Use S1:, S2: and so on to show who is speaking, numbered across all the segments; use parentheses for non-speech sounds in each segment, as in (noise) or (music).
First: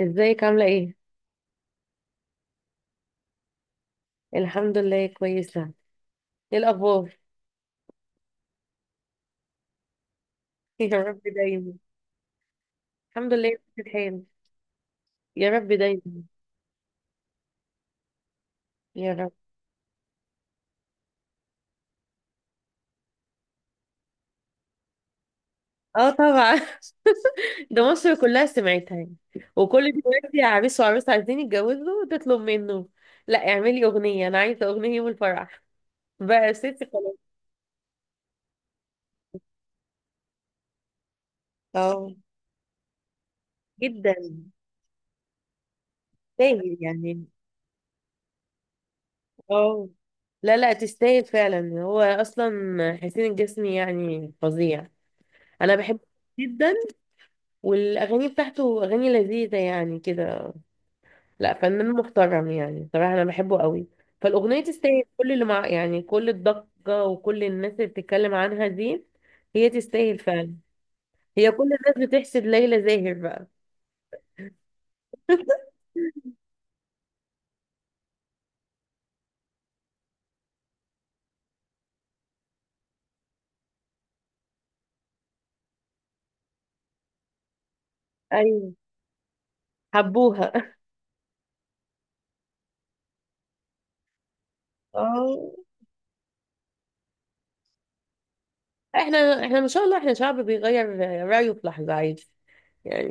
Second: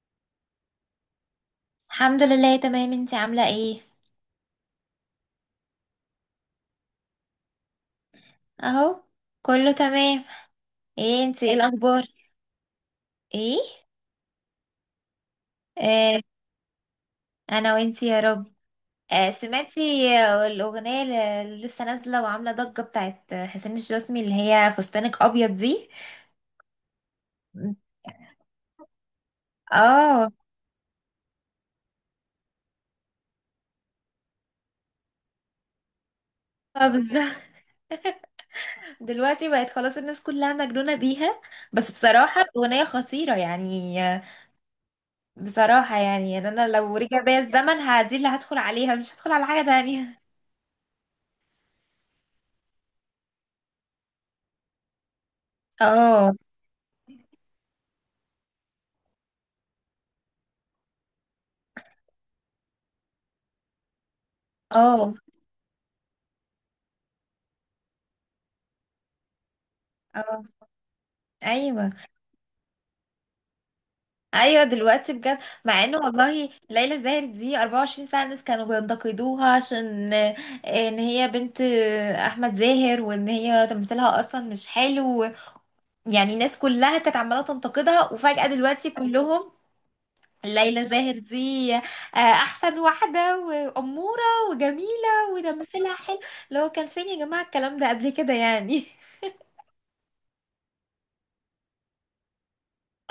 S1: ازيك عاملة ايه؟
S2: الحمد لله، تمام. انتي عاملة ايه؟
S1: الحمد لله كويسة. ايه الأخبار؟
S2: اهو، كله تمام.
S1: (laughs) يا رب
S2: ايه انتي، ايه
S1: دايما.
S2: الاخبار؟
S1: الحمد لله.
S2: ايه.
S1: في الحال. يا رب دايما.
S2: آه، انا وانتي يا رب.
S1: يا
S2: آه،
S1: رب.
S2: سمعتي؟ الاغنية اللي لسه نازلة وعاملة ضجة بتاعت حسين الجسمي، اللي هي فستانك ابيض دي.
S1: اه، طبعا. (laughs) ده مصر كلها سمعتها يعني. وكل
S2: اه،
S1: دلوقتي عريس وعروس عايزين يتجوزوا تطلب منه. لا، اعملي أغنية، أنا عايزة أغنية يوم الفرح. بقى يا ستي
S2: اه،
S1: خلاص.
S2: بالظبط. (laughs) دلوقتي بقت خلاص الناس كلها مجنونة بيها. بس
S1: اه،
S2: بصراحة الأغنية خطيرة يعني،
S1: جدا.
S2: بصراحة يعني أنا
S1: تستاهل
S2: لو رجع
S1: يعني.
S2: بيا الزمن، دي اللي هدخل عليها، مش هدخل على حاجة
S1: اه.
S2: تانية.
S1: لا، لا، تستاهل فعلا، هو أصلا حسين الجسمي يعني فظيع. أنا بحبه
S2: اه،
S1: جدا. والاغاني بتاعته اغاني لذيذه يعني كده. لا، فنان محترم، يعني صراحه انا بحبه قوي. فالاغنيه تستاهل
S2: اه،
S1: كل اللي مع، يعني كل الضجه وكل الناس اللي بتتكلم عنها دي. هي تستاهل
S2: اه.
S1: فعلا. هي كل
S2: ايوه،
S1: الناس بتحسد ليلى زاهر بقى.
S2: ايوه، دلوقتي بجد. مع انه والله ليلى زاهر دي 24 ساعه الناس كانوا بينتقدوها، عشان ان هي بنت احمد زاهر، وان هي تمثيلها اصلا مش حلو. يعني الناس كلها كانت عماله تنتقدها، وفجاه
S1: ايوه،
S2: دلوقتي كلهم.
S1: حبوها.
S2: ليلى زاهر دي احسن واحده، واموره،
S1: (laughs)
S2: وجميله،
S1: اه.
S2: وتمثيلها حلو. لو كان فين يا جماعه الكلام ده قبل كده يعني؟
S1: احنا ما شاء الله، احنا شعب بيغير رايه في لحظه عادي.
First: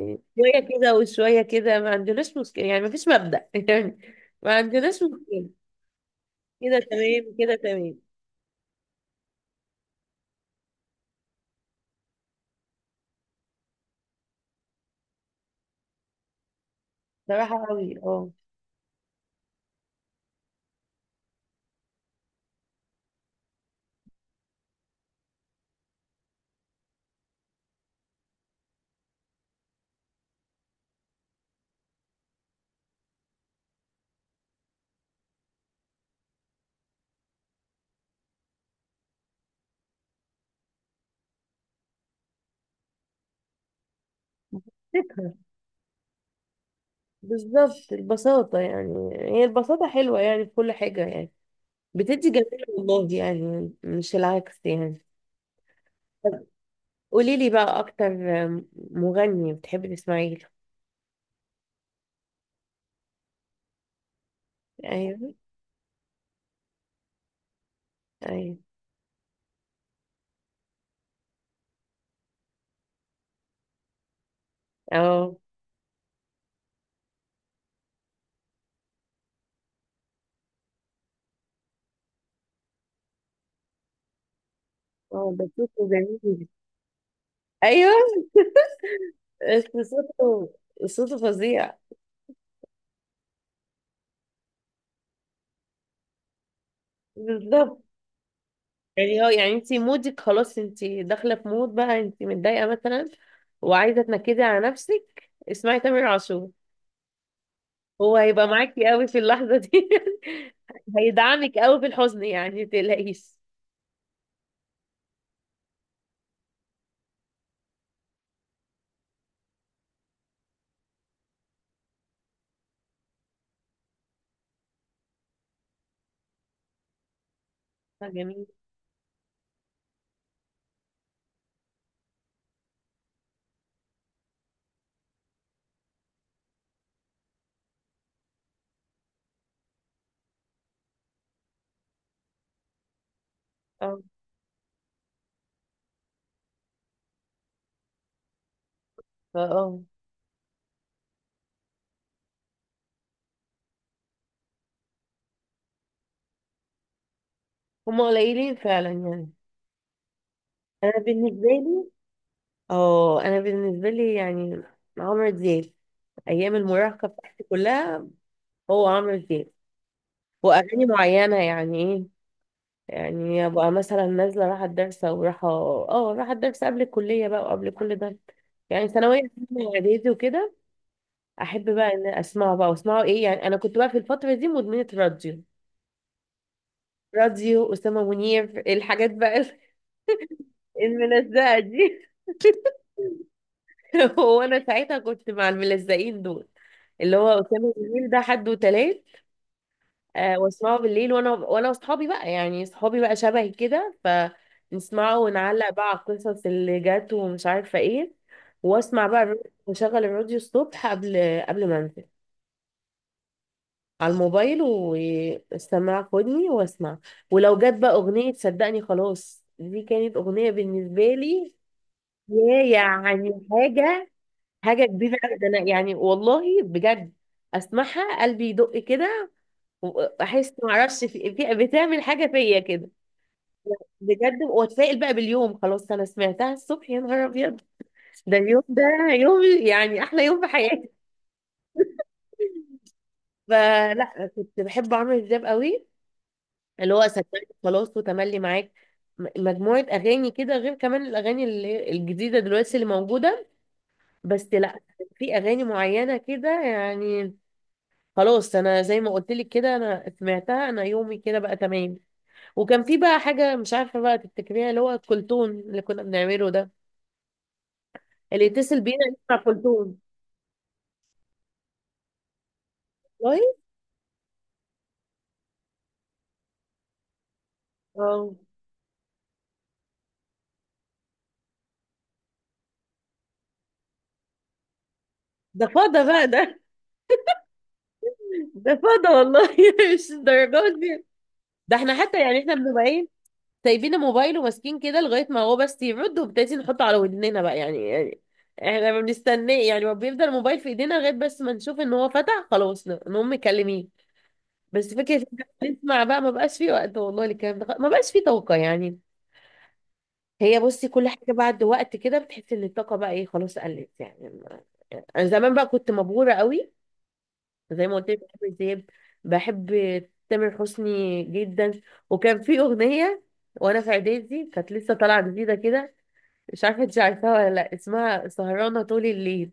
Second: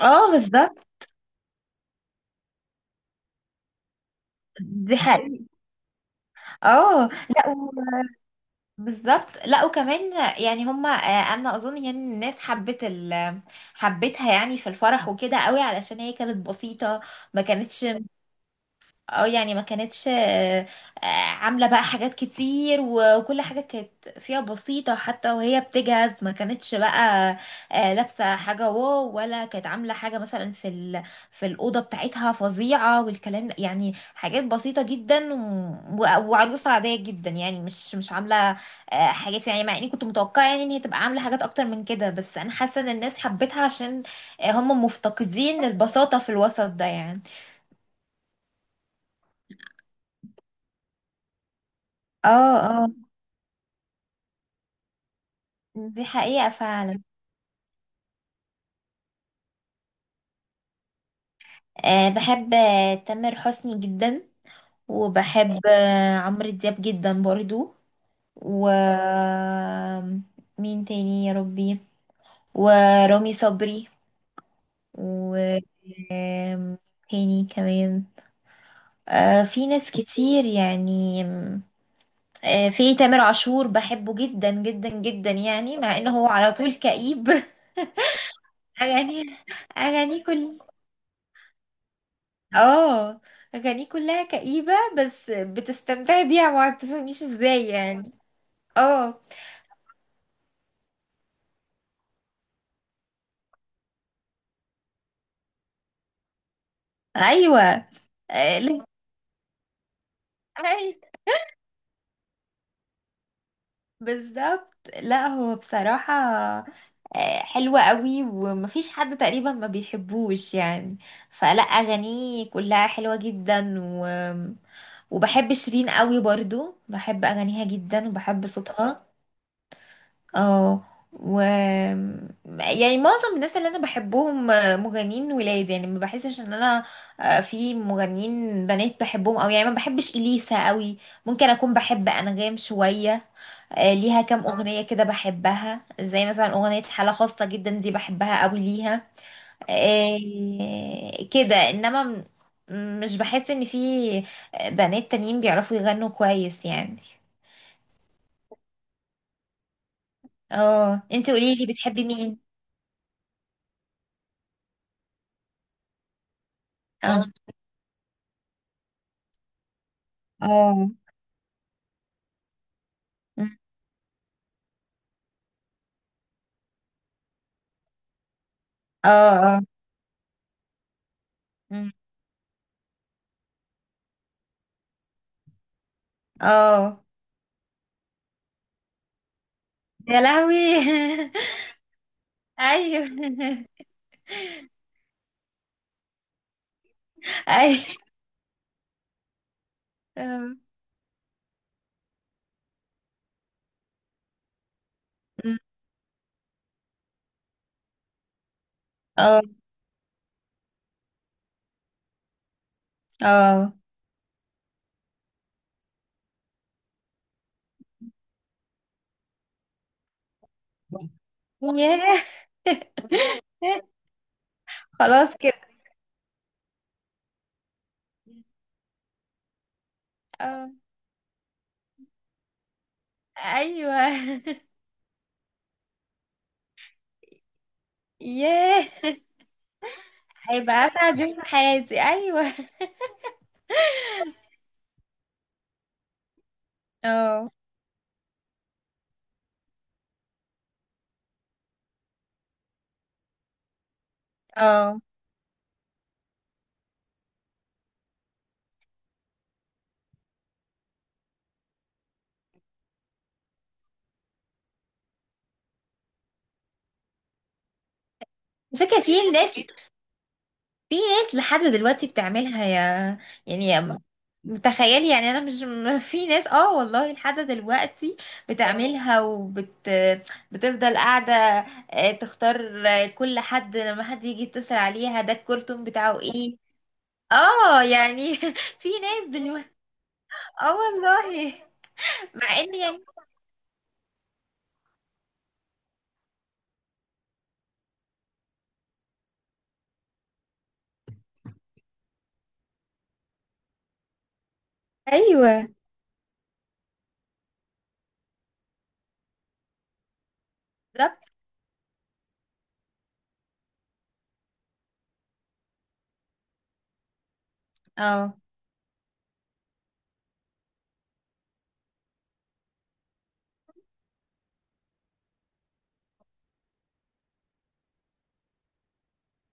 S2: (laughs) اه،
S1: شويه
S2: بالظبط.
S1: كده وشويه كده، ما عندناش مشكله، يعني ما فيش مبدأ (laughs) يعني. ما عندناش
S2: دي حقيقة.
S1: مشكله. كده
S2: اه،
S1: تمام، كده
S2: لا،
S1: تمام.
S2: بالظبط. لا، وكمان يعني، هما انا اظن يعني الناس حبت حبتها يعني في الفرح وكده قوي، علشان هي كانت بسيطة. ما
S1: صراحه
S2: كانتش،
S1: قوي، اه.
S2: اه يعني ما كانتش، آه، عاملة بقى حاجات كتير، وكل حاجة كانت فيها بسيطة حتى وهي بتجهز. ما كانتش بقى لابسة حاجة واو، ولا كانت عاملة حاجة مثلا في ال... في الأوضة بتاعتها فظيعة والكلام ده، يعني حاجات بسيطة جدا، و... وعروسة عادية جدا، يعني مش عاملة حاجات، يعني مع اني كنت متوقعة يعني ان هي تبقى عاملة حاجات اكتر من كده. بس انا حاسة ان الناس حبتها عشان هم
S1: فكرة.
S2: مفتقدين البساطة في الوسط ده يعني.
S1: بالظبط، البساطة، يعني هي البساطة حلوة يعني في كل حاجة يعني.
S2: اه،
S1: بتدي جمال
S2: اه،
S1: والله، يعني مش العكس يعني.
S2: دي حقيقة فعلا.
S1: قولي لي بقى أكتر، مغني بتحبي تسمعي له؟
S2: أه، بحب تامر حسني جدا.
S1: أيوه.
S2: وبحب عمرو دياب جدا برضو.
S1: أيوه.
S2: و... مين تاني يا ربي؟ ورامي صبري.
S1: أه.
S2: و... آم، تاني كمان. أه، في ناس كتير يعني. أه، في تامر عاشور بحبه جدا جدا جدا،
S1: أه، ده
S2: يعني
S1: صوته
S2: مع انه هو
S1: جميل.
S2: على طول كئيب (laughs)
S1: أيوه،
S2: اغاني...
S1: (laughs) بس
S2: اغاني كلها...
S1: صوته، صوته فظيع.
S2: اه، اغانيه كلها كئيبة، بس بتستمتعي بيها ما بتفهميش ازاي
S1: بالظبط.
S2: يعني. اه،
S1: يعني هو، يعني انت مودك خلاص، انت داخله في مود بقى، انت متضايقه مثلا، وعايزه تنكدي على نفسك، اسمعي تامر عاشور.
S2: ايوه.
S1: هو هيبقى
S2: لا،
S1: معاكي قوي في اللحظة دي. (laughs)
S2: أي-
S1: هيدعمك قوي في الحزن، يعني متقلقيش.
S2: بالظبط. لا، هو بصراحة حلوة قوي، ومفيش حد تقريبا ما بيحبوش يعني. فلا، اغانيه كلها حلوة جدا، و... وبحب شيرين قوي برضو، بحب اغانيها
S1: آه،
S2: جدا
S1: جميل.
S2: وبحب صوتها. اه. و... يعني معظم الناس اللي انا بحبهم مغنيين ولاد، يعني ما بحسش ان انا في مغنيين بنات بحبهم، او يعني ما بحبش اليسا قوي. ممكن اكون بحب انغام شويه،
S1: اه،
S2: ليها كام اغنيه كده بحبها، زي مثلا اغنيه حاله خاصه جدا دي بحبها قوي ليها.
S1: اه.
S2: كده، انما مش بحس ان في بنات تانيين بيعرفوا يغنوا كويس يعني.
S1: هما قليلين فعلا يعني. انا
S2: اه، انت
S1: بالنسبة
S2: قوليلي
S1: لي.
S2: بتحبي مين؟
S1: اه، انا بالنسبة لي يعني، عمرو دياب. ايام المراهقة
S2: اه،
S1: بتاعتي كلها هو عمرو دياب. واغاني
S2: اه.
S1: معينة، يعني ايه، يعني
S2: مم.
S1: ابقى مثلا نازلة رايحة الدرس او رايحة الدرس قبل الكلية بقى وقبل كل ده. يعني
S2: اه،
S1: ثانوية
S2: اه.
S1: عامة واعدادي وكده. احب بقى
S2: مم.
S1: ان اسمعه بقى واسمعه ايه، يعني انا كنت بقى في الفتره دي مدمنه راديو.
S2: اه.
S1: راديو اسامه منير، الحاجات بقى،
S2: يا لهوي (laughs)
S1: الملزقه دي.
S2: ايوه (laughs)
S1: (laughs) هو انا ساعتها كنت مع الملزقين دول، اللي هو اسامه
S2: ايوه.
S1: منير ده حد وتلات.
S2: أم.
S1: واسمعه بالليل وانا واصحابي بقى، يعني اصحابي بقى شبهي كده، فنسمعه
S2: مم.
S1: ونعلق بقى على القصص اللي جت ومش عارفه ايه. واسمع بقى
S2: اه،
S1: واشغل الراديو الصبح قبل ما انزل
S2: اه.
S1: على الموبايل، واستمع خدني واسمع. ولو جت بقى اغنية، صدقني خلاص دي كانت اغنية بالنسبة لي،
S2: ياه.
S1: يعني حاجة كبيرة
S2: خلاص
S1: أوي. ده
S2: كده.
S1: انا يعني والله بجد، اسمعها قلبي يدق كده، واحس
S2: اه،
S1: معرفش، بتعمل حاجة فيا كده،
S2: ايوه
S1: بجد. واتفائل بقى باليوم، خلاص انا سمعتها الصبح يا نهار ابيض، ده
S2: (laughs)
S1: اليوم ده
S2: ياه،
S1: يوم، يعني احلى يوم في
S2: هيبقى
S1: حياتي.
S2: اسعد يوم في حياتي، ايوه.
S1: فلا، كنت بحب عمرو دياب قوي، اللي هو أساكي،
S2: اه،
S1: خلاص، وتملي معاك، المجموعة أغاني كده، غير كمان الأغاني الجديدة دلوياس اللي موجودة. بس لا،
S2: اه.
S1: في أغاني معينة كده يعني. خلاص أنا زي ما قلتليك كده، أنا أتمعتها، أنا يومي كده بقى تمامي. وكان في بقى حاجة مش عارفة بقى، التكريه اللي هو كلتون اللي كنا بنعمله ده، اللي يتسل
S2: على فكرة
S1: بينا اللي
S2: في
S1: مع
S2: ناس،
S1: كلتون.
S2: في ناس لحد دلوقتي بتعملها، يا...
S1: والله.
S2: يعني يا... متخيل يعني. انا مش (laughs) في ناس، اه والله لحد دلوقتي
S1: اه،
S2: بتعملها، وبت بتفضل قاعده تختار كل حد لما حد يجي يتصل عليها، ده
S1: ده
S2: الكرتون
S1: فضى
S2: بتاعه
S1: فقط
S2: ايه.
S1: ده.
S2: اه، يعني
S1: ده
S2: (laughs) في
S1: فضى
S2: ناس
S1: والله،
S2: دلوقتي.
S1: (laughs) ده
S2: اه،
S1: يجوز بيه.
S2: والله.
S1: ده إحنا حتى، يعني إحنا
S2: مع ان، يعني.
S1: بنبعين سايبين الموبايل وماسكين كده لغاية ما هو بس يرد، وبالتالي نحطه على ودننا بقى، يعني احنا ما بنستناه، يعني ما بيفضل الموبايل في ايدينا لغاية بس ما نشوف ان هو فتح، خلاص نقوم مكلمين. بس فكرة إن إحنا
S2: ايوه،
S1: نسمع بقى ما بقاش فيه وقت والله، الكلام ده ما بقاش فيه طاقة يعني. هي بصي، كل
S2: بالظبط.
S1: حاجة بعد وقت كده بتحس ان الطاقة بقى ايه، خلاص قلت يعني انا زمان بقى كنت مبهورة قوي. زي ما قلت لك،
S2: اه،
S1: بحب زياد، بحب تامر حسني جدا. وكان في أغنية، وانا في اعدادي كانت لسه طالعة جديدة كده، مش عارفة انت عارفاها ولا لا، اسمها سهرانة طول الليل.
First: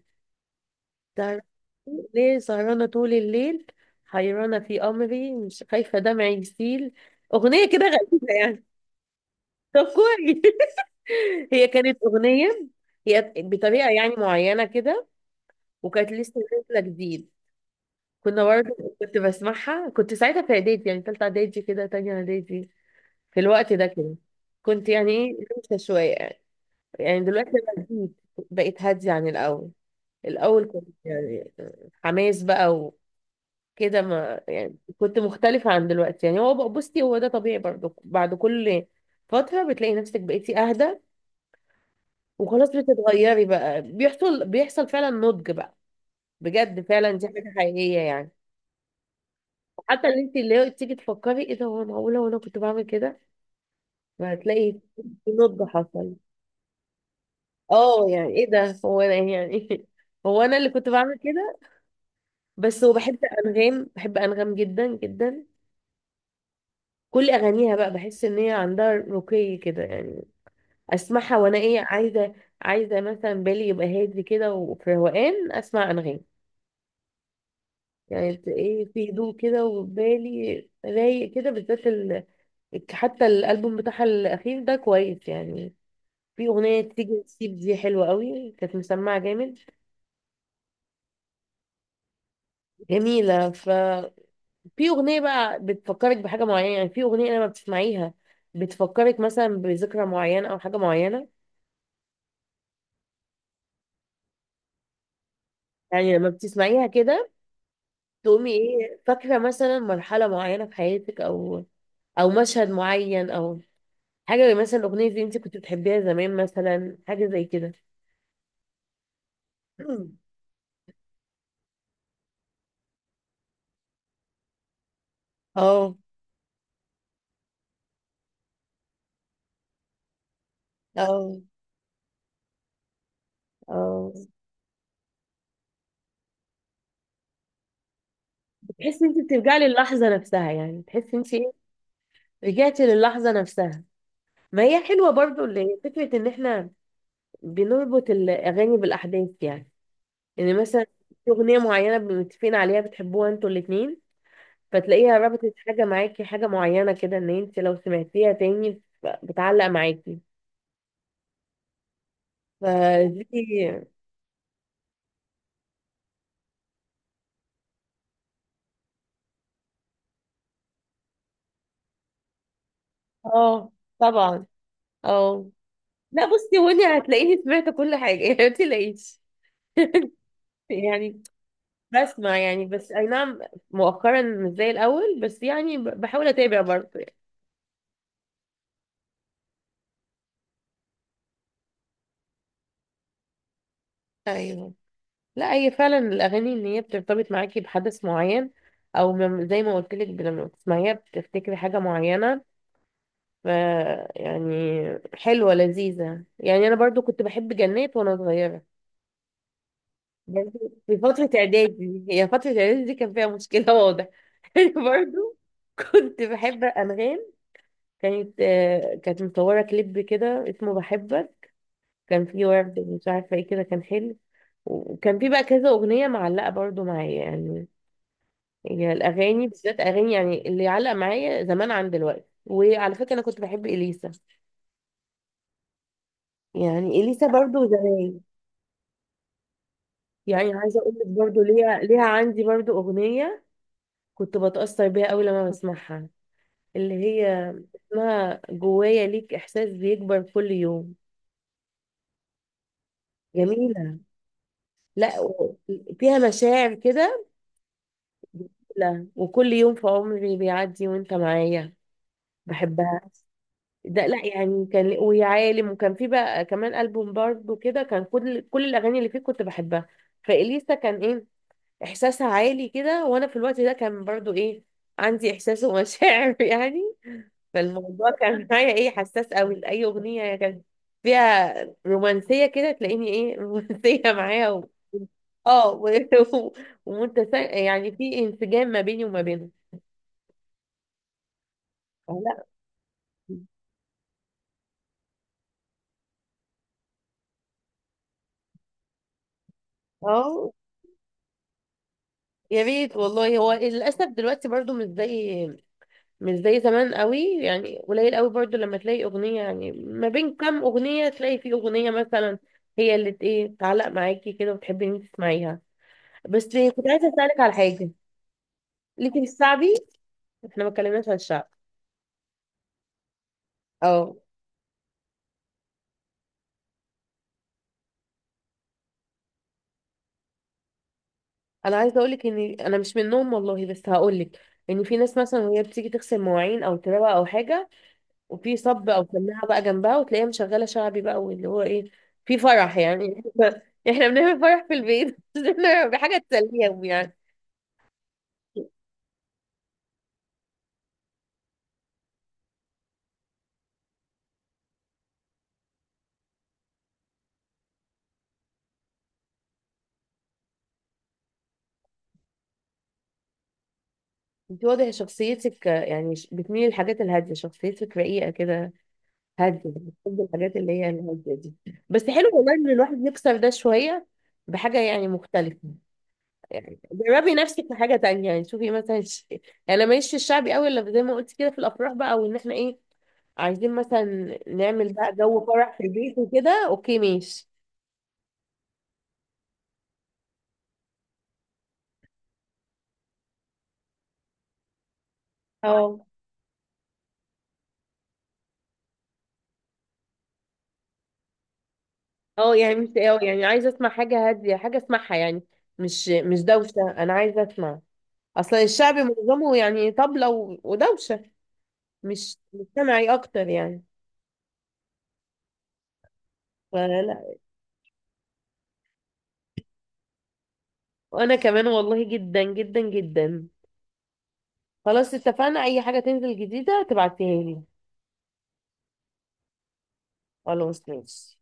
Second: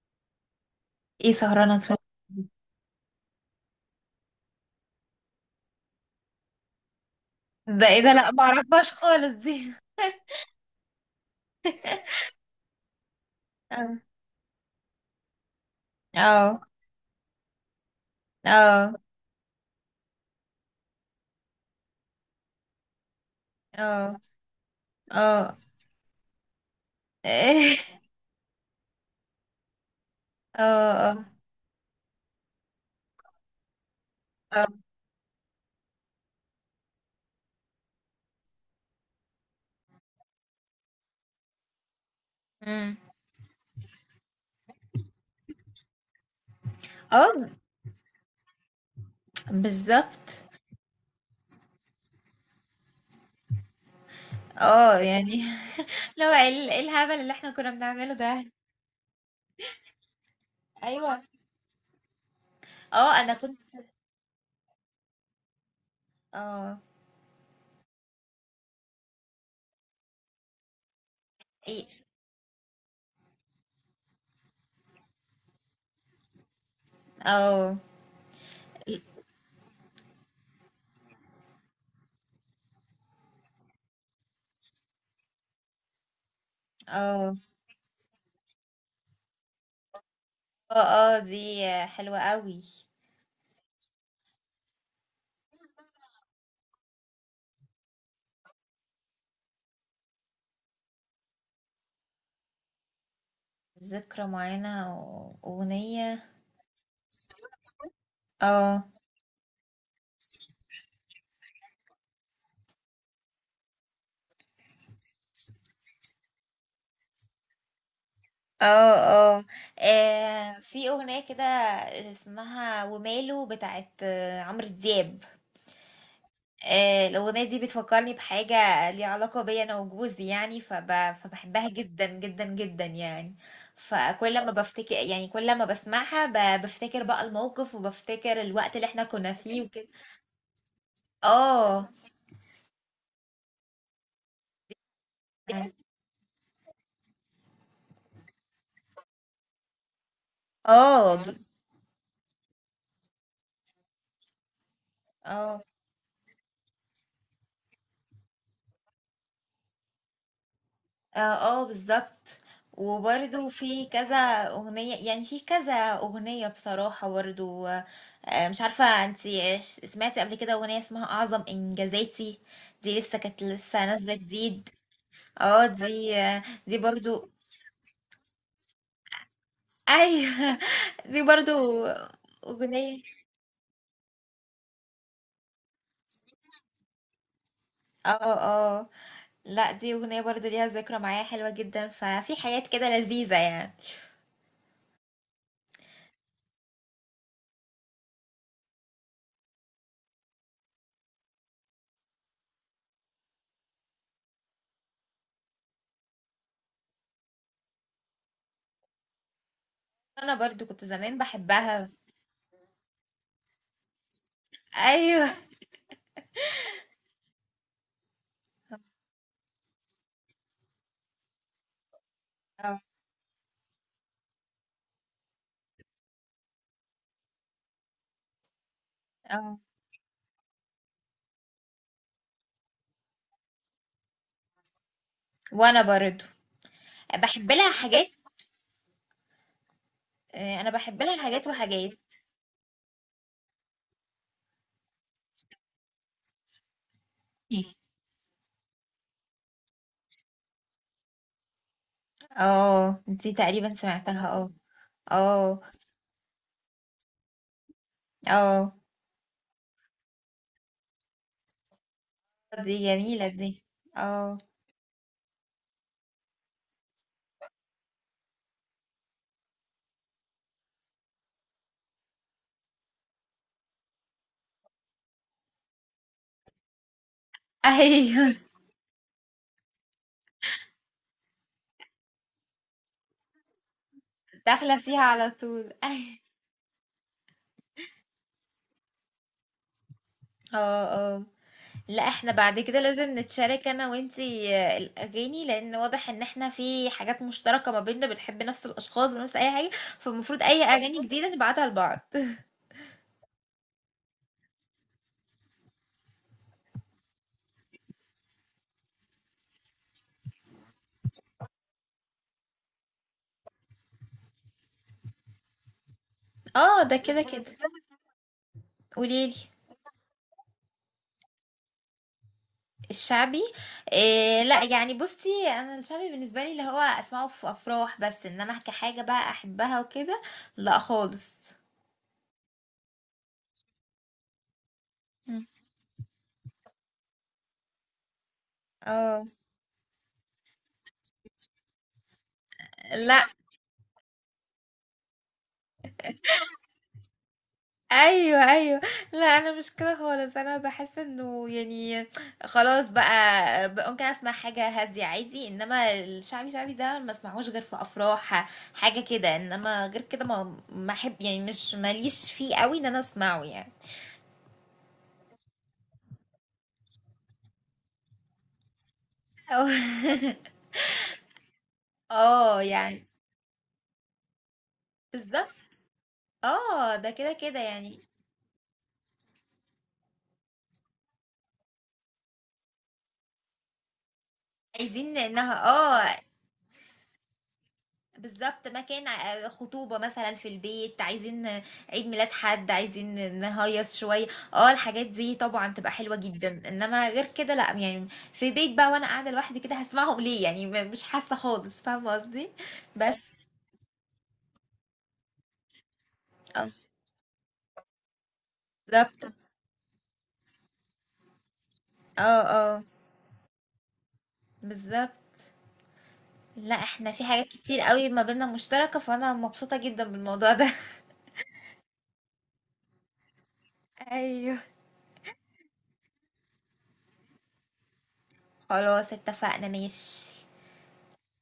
S2: ايه
S1: تعرف؟
S2: سهرانه اتفرج؟
S1: ليه سهرانة طول الليل، حيرانة في أمري مش خايفة دمعي يسيل. أغنية كده
S2: ده ايه ده؟ لا
S1: غريبة يعني.
S2: معرفهاش خالص دي.
S1: طب كويس. (laughs) هي كانت أغنية هي بطريقة
S2: اه،
S1: يعني معينة كده، وكانت لسه
S2: اه،
S1: نازلة جديد. كنا
S2: اه،
S1: برضه، كنت بسمعها، كنت ساعتها في إعدادي، يعني تالتة إعدادي كده، تانية إعدادي، في الوقت ده كده،
S2: اه،
S1: كنت يعني ايه
S2: اه،
S1: لسه شوية يعني. يعني دلوقتي
S2: اه،
S1: أنا جديد بقيت هادية عن الأول. الأول كنت
S2: اه،
S1: يعني حماس بقى وكده، ما
S2: اه.
S1: يعني كنت مختلفة عن دلوقتي، يعني بصي هو ده طبيعي برضه، بعد كل فترة بتلاقي نفسك بقيتي أهدى، وخلاص
S2: امم.
S1: بتتغيري بقى، بيحصل بيحصل فعلا نضج بقى، بجد فعلا دي
S2: اه،
S1: حاجة حقيقية يعني. حتى اللي انت
S2: بالظبط.
S1: اللي هو تيجي تفكري ايه ده، هو معقولة وانا كنت بعمل كده؟ فهتلاقي
S2: اه،
S1: في
S2: يعني
S1: نضج
S2: (laughs)
S1: حصل.
S2: لو إيه الهبل اللي احنا كنا
S1: اه
S2: بنعمله
S1: يعني
S2: ده؟
S1: ايه ده، هو انا يعني (laughs) هو انا اللي كنت
S2: ايوه.
S1: بعمل كده؟ بس هو بحب
S2: اه، انا كنت،
S1: انغام، بحب انغام جدا جدا.
S2: اه.
S1: كل اغانيها بقى بحس ان هي عندها رقي كده يعني. اسمعها وانا ايه،
S2: ايه.
S1: عايزه مثلا بالي يبقى هادي كده وفي روقان اسمع انغام.
S2: اه،
S1: يعني ايه في هدوء كده وبالي رايق كده، بالذات حتى الالبوم بتاعها الاخير ده كويس يعني. في اغنيه تيجي
S2: اه،
S1: تسيب دي حلوه قوي، كانت مسمعه جامد،
S2: اه، اه، دي حلوة قوي.
S1: جميله. ففي اغنيه بقى بتفكرك بحاجه معينه، يعني في اغنيه لما بتسمعيها بتفكرك مثلا بذكرى معينه او حاجه معينه.
S2: ذكرى معينة،
S1: يعني
S2: واغنية...
S1: لما بتسمعيها كده، تقومي
S2: اه،
S1: ايه فاكرة مثلا مرحلة معينة في حياتك، او مشهد معين، او حاجة، مثلا الأغنية دي انت كنت بتحبيها زمان، مثلا حاجة زي كده.
S2: اه، اه.
S1: (clears throat) مم.
S2: في اغنية كده اسمها وماله بتاعت عمرو دياب.
S1: اه،
S2: الأغنية دي بتفكّرني بحاجة ليها علاقة بيّا أنا وجوزي يعني،
S1: اه،
S2: فباحبها جدًا، جدًا، جدًا يعني.
S1: اه.
S2: فكل ما يعني، كل ما باسمعها بافتكر بقى الموقف، وبافتكر الوقت اللي إحنا
S1: بتحسي انت
S2: كنا
S1: بترجعي
S2: فيه وكده.
S1: للحظة نفسها، يعني بتحسي انت ايه،
S2: آه،
S1: رجعتي للحظة نفسها؟ ما هي حلوة برضو اللي
S2: بجد؟
S1: هي فكرة ان احنا بنربط الأغاني بالأحداث يعني. يعني مثلا
S2: آه. إمم.
S1: في أغنية معينة متفقين عليها بتحبوها انتوا الاتنين، فتلاقيها ربطت
S2: آه.
S1: حاجة معاكي، حاجة معينة كده، ان انت لو سمعتيها تاني بتعلق معاكي،
S2: اه، آه، بالظبط. وبرده
S1: فدي.
S2: في كذا اغنيه، يعني في كذا اغنيه بصراحه برضو، مش عارفه انتي، سمعتي قبل كده اغنيه اسمها اعظم انجازاتي؟ دي لسه كانت
S1: اه
S2: لسه نازله
S1: طبعا.
S2: جديد.
S1: اه،
S2: اه، دي
S1: لا بصي،
S2: دي
S1: هوني
S2: برضو.
S1: هتلاقيني سمعت كل حاجة، (laughs) يعني ما تلاقيش
S2: ايوه (laughs) دي
S1: يعني،
S2: برضو
S1: بسمع يعني، بس
S2: اغنيه.
S1: اي نعم، مؤخرا مش زي الاول، بس يعني بحاول اتابع برضه يعني.
S2: اه، اه. لا، دي اغنيه برضو ليها ذكرى معايا حلوه جدا، ففي حاجات كده لذيذه يعني.
S1: ايوه. لا هي فعلا الاغاني ان هي بترتبط معاكي بحدث معين، او زي ما قلت لك لما بتسمعيها بتفتكري حاجة معينة. ف يعني حلوة لذيذة، يعني أنا برضو كنت بحب جنات وأنا صغيرة
S2: انا
S1: برضو،
S2: برضو كنت
S1: في
S2: زمان
S1: فترة
S2: بحبها.
S1: إعدادي، هي فترة إعدادي دي كان فيها مشكلة واضح. (laughs) أنا
S2: ايوه.
S1: برضو كنت بحب أنغام. كانت مصورة كليب كده اسمه بحبك، كان فيه ورد
S2: اه.
S1: مش عارفة ايه كده، كان حلو. وكان فيه بقى كذا أغنية معلقة برضو معايا يعني. هي الأغاني
S2: آه.
S1: بالذات أغاني يعني اللي علق معايا زمان عن دلوقتي. وعلى فكرة أنا كنت بحب إليسا،
S2: وانا برضه
S1: يعني إليسا
S2: بحب
S1: برضو
S2: لها حاجات.
S1: زمان، يعني
S2: انا
S1: عايزه اقول
S2: بحب
S1: لك
S2: لها
S1: برضو،
S2: حاجات
S1: ليها
S2: وحاجات.
S1: ليها عندي برضو اغنيه كنت بتاثر بيها قوي لما بسمعها، اللي هي اسمها جوايا ليك احساس بيكبر كل يوم.
S2: اه، دي تقريبا
S1: جميله.
S2: سمعتها، اه.
S1: لا،
S2: اه،
S1: فيها مشاعر كده،
S2: اه،
S1: لا وكل يوم في عمري بيعدي وانت معايا.
S2: دي
S1: بحبها.
S2: جميلة دي.
S1: ده لا
S2: اه.
S1: يعني كان ويا عالم، وكان في بقى كمان ألبوم برضو كده كان كل الأغاني اللي فيه كنت بحبها. فإليسا كان إيه احساسها عالي كده، وانا في الوقت ده كان برضو ايه، عندي احساس ومشاعر. (laughs) يعني
S2: (laughs)
S1: فالموضوع
S2: ايوه،
S1: كان معايا ايه، حساس قوي لاي اغنيه كان فيها رومانسيه كده، تلاقيني ايه (laughs) رومانسيه معايا
S2: داخلة فيها على
S1: اه،
S2: طول (laughs) ايوه.
S1: (laughs) و... يعني في انسجام ما بيني وما بينها.
S2: اه، اه. لا، احنا
S1: لا.
S2: بعد كده لازم نتشارك انا وانتي الاغاني، لان واضح ان احنا في حاجات مشتركة ما بيننا، بنحب نفس الاشخاص ونفس اي حاجة. فالمفروض
S1: اه.
S2: اي اغاني جديدة نبعتها لبعض (laughs)
S1: يا ريت والله. هو للاسف دلوقتي برضو مش زي زمان قوي، يعني قليل قوي برضو لما تلاقي اغنية، يعني ما بين كام اغنية تلاقي في اغنية مثلا هي اللي ايه تعلق معاكي كده وتحبي ان انت تسمعيها. بس
S2: اه،
S1: كنت
S2: ده
S1: عايزة
S2: كده
S1: اسألك
S2: كده.
S1: على حاجة. ليكي في
S2: قوليلي.
S1: الشعبي؟ احنا ما اتكلمناش عن الشعب.
S2: الشعبي.
S1: اه،
S2: إيه، لا يعني، بصي انا الشعبي بالنسبه لي اللي هو اسمعه في افراح بس، انما كحاجه بقى احبها وكده، لا خالص.
S1: انا عايزة اقولك ان انا مش منهم والله، بس هقولك ان في ناس مثلا
S2: مم.
S1: وهي بتيجي تغسل مواعين او تروق او حاجة، وفي صب او
S2: اه.
S1: سماعة بقى جنبها، وتلاقيها مشغلة شعبي بقى، واللي هو ايه، في فرح يعني.
S2: لا.
S1: (laughs) احنا بنعمل فرح في البيت (laughs) بحاجة تسليهم يعني.
S2: ايوه، ايوه. لا، انا مش كده خالص، انا بحس انه يعني خلاص بقى ممكن اسمع حاجه هاديه عادي، انما الشعبي، شعبي ده ما اسمعوش غير في افراح. حاجه كده، انما غير كده ما احب يعني، مش ماليش فيه قوي ان انا اسمعه يعني.
S1: انت واضح شخصيتك يعني بتميلي للحاجات الهاديه، شخصيتك رقيقه كده، هاديه، بتحب الحاجات
S2: (laughs)
S1: اللي هي الهاديه دي. بس حلو والله
S2: اه،
S1: ان الواحد
S2: يعني
S1: يكسر ده شويه بحاجه يعني
S2: بالظبط.
S1: مختلفه. يعني
S2: اه، ده كده
S1: جربي
S2: كده
S1: نفسك في حاجه
S2: يعني.
S1: تانية، يعني شوفي مثلا يعني انا ماليش في الشعبي قوي، الا زي ما قلت كده في الافراح بقى، وان احنا ايه عايزين مثلا نعمل بقى
S2: عايزين
S1: جو
S2: انها...
S1: فرح في البيت
S2: اه،
S1: وكده، اوكي ماشي.
S2: بالظبط. مكان خطوبة مثلا في البيت، عايزين عيد ميلاد حد، عايزين نهيص شوية. اه، الحاجات دي طبعا تبقى
S1: اه،
S2: حلوة جدا، انما غير كده لا يعني. في بيت بقى وانا قاعدة لوحدي كده، هسمعهم ليه يعني؟ مش حاسة خالص. فاهمة قصدي؟
S1: اه، يعني مش
S2: بس.
S1: يعني عايزه اسمع حاجه هاديه، حاجه اسمعها يعني، مش
S2: اه،
S1: دوشه، انا عايزه اسمع. اصلا الشعب
S2: بالظبط.
S1: معظمه يعني طبلة ودوشة، مش
S2: اه، اه،
S1: مجتمعي اكتر يعني.
S2: بالظبط. لا، احنا
S1: فلا.
S2: في حاجات كتير قوي ما بيننا مشتركة، فانا مبسوطة جدا بالموضوع ده (laughs)
S1: وانا كمان والله جدا جدا جدا.
S2: ايوه.
S1: خلاص اتفقنا، اي حاجة تنزل جديدة تبعتيها لي.
S2: خلاص اتفقنا ماشي.
S1: خلاص ماشي.